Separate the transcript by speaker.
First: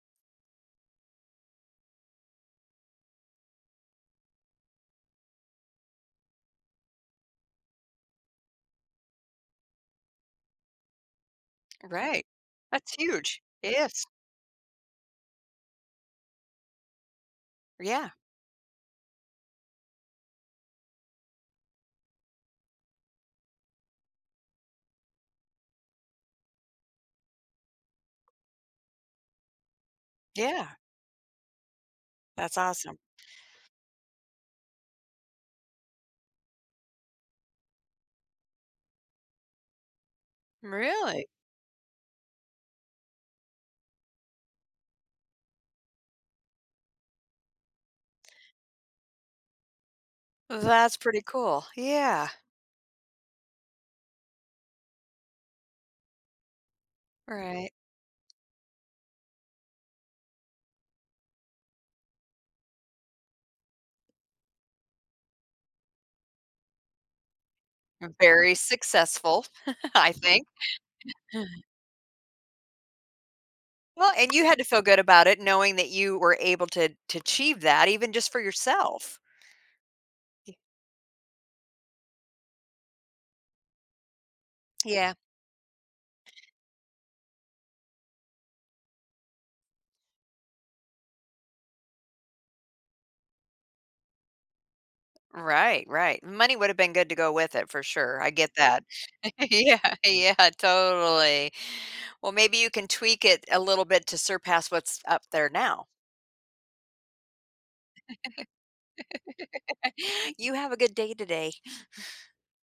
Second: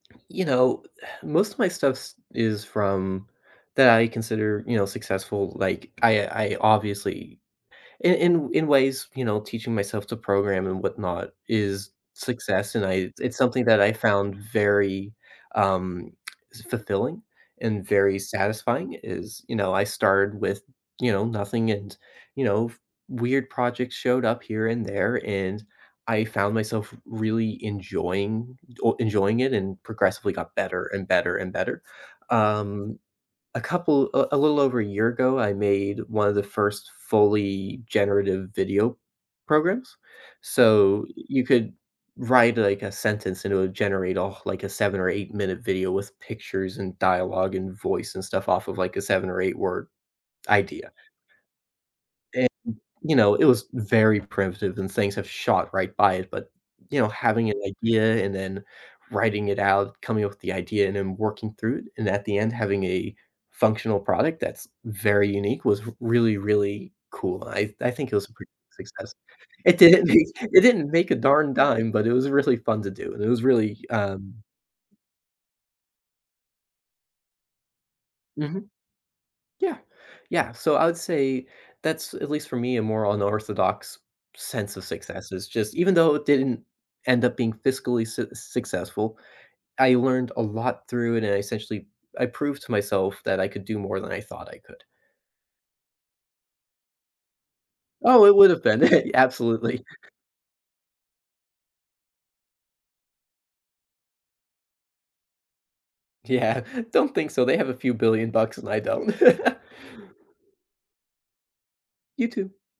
Speaker 1: You know, most of my stuffs is from that I consider, you know, successful, like, I I obviously in in in ways, you know, teaching myself to program and whatnot is
Speaker 2: Right.
Speaker 1: success, and
Speaker 2: That's
Speaker 1: I it's
Speaker 2: huge.
Speaker 1: something that I
Speaker 2: Yes.
Speaker 1: found very, um, fulfilling and
Speaker 2: Yeah.
Speaker 1: very satisfying is, you know, I started with, you know, nothing and you know, weird projects showed up here and there, and I found myself really enjoying oh enjoying it and progressively got
Speaker 2: Yeah.
Speaker 1: better and better and better,
Speaker 2: That's awesome.
Speaker 1: um, a couple, uh, a little over a year ago, I made one of the first fully generative video programs, so,
Speaker 2: Really?
Speaker 1: you could write, like, a sentence and it would generate off, like, a 7 or 8 minute video with pictures and dialogue and voice and stuff off of, like, a 7 or 8 word idea.
Speaker 2: That's pretty cool, yeah.
Speaker 1: And, you know, it was very primitive and things have shot right by it, but, you know, having an
Speaker 2: Right.
Speaker 1: idea and then writing it out, coming up with the idea, and then working through it, and at the end, having a functional product that's very unique was really, really cool. I I think it was a pretty
Speaker 2: Very
Speaker 1: success.
Speaker 2: successful,
Speaker 1: It didn't
Speaker 2: I
Speaker 1: make
Speaker 2: think.
Speaker 1: it didn't make a darn dime, but it was really fun to do, and it was really,
Speaker 2: Well, and
Speaker 1: um
Speaker 2: you had to feel good about it knowing that you were able to to achieve that even just for
Speaker 1: Mhm.
Speaker 2: yourself.
Speaker 1: Yeah, yeah,
Speaker 2: Y
Speaker 1: so I would say that's at least for me, a more unorthodox sense of
Speaker 2: Yeah.
Speaker 1: success is just even though it didn't end up being fiscally succes successful, I learned a lot through it and I essentially, I proved to myself that I could do more than I thought I could.
Speaker 2: Right, right. Money would have been good to go with it for sure.
Speaker 1: Oh,
Speaker 2: I
Speaker 1: it would
Speaker 2: get
Speaker 1: have been
Speaker 2: that. Yeah,
Speaker 1: absolutely.
Speaker 2: yeah, totally. Well, maybe you can tweak it a little bit to surpass what's up there now.
Speaker 1: Yeah, don't think so. They have a few billion bucks and I don't.
Speaker 2: You have a good day today.
Speaker 1: You too.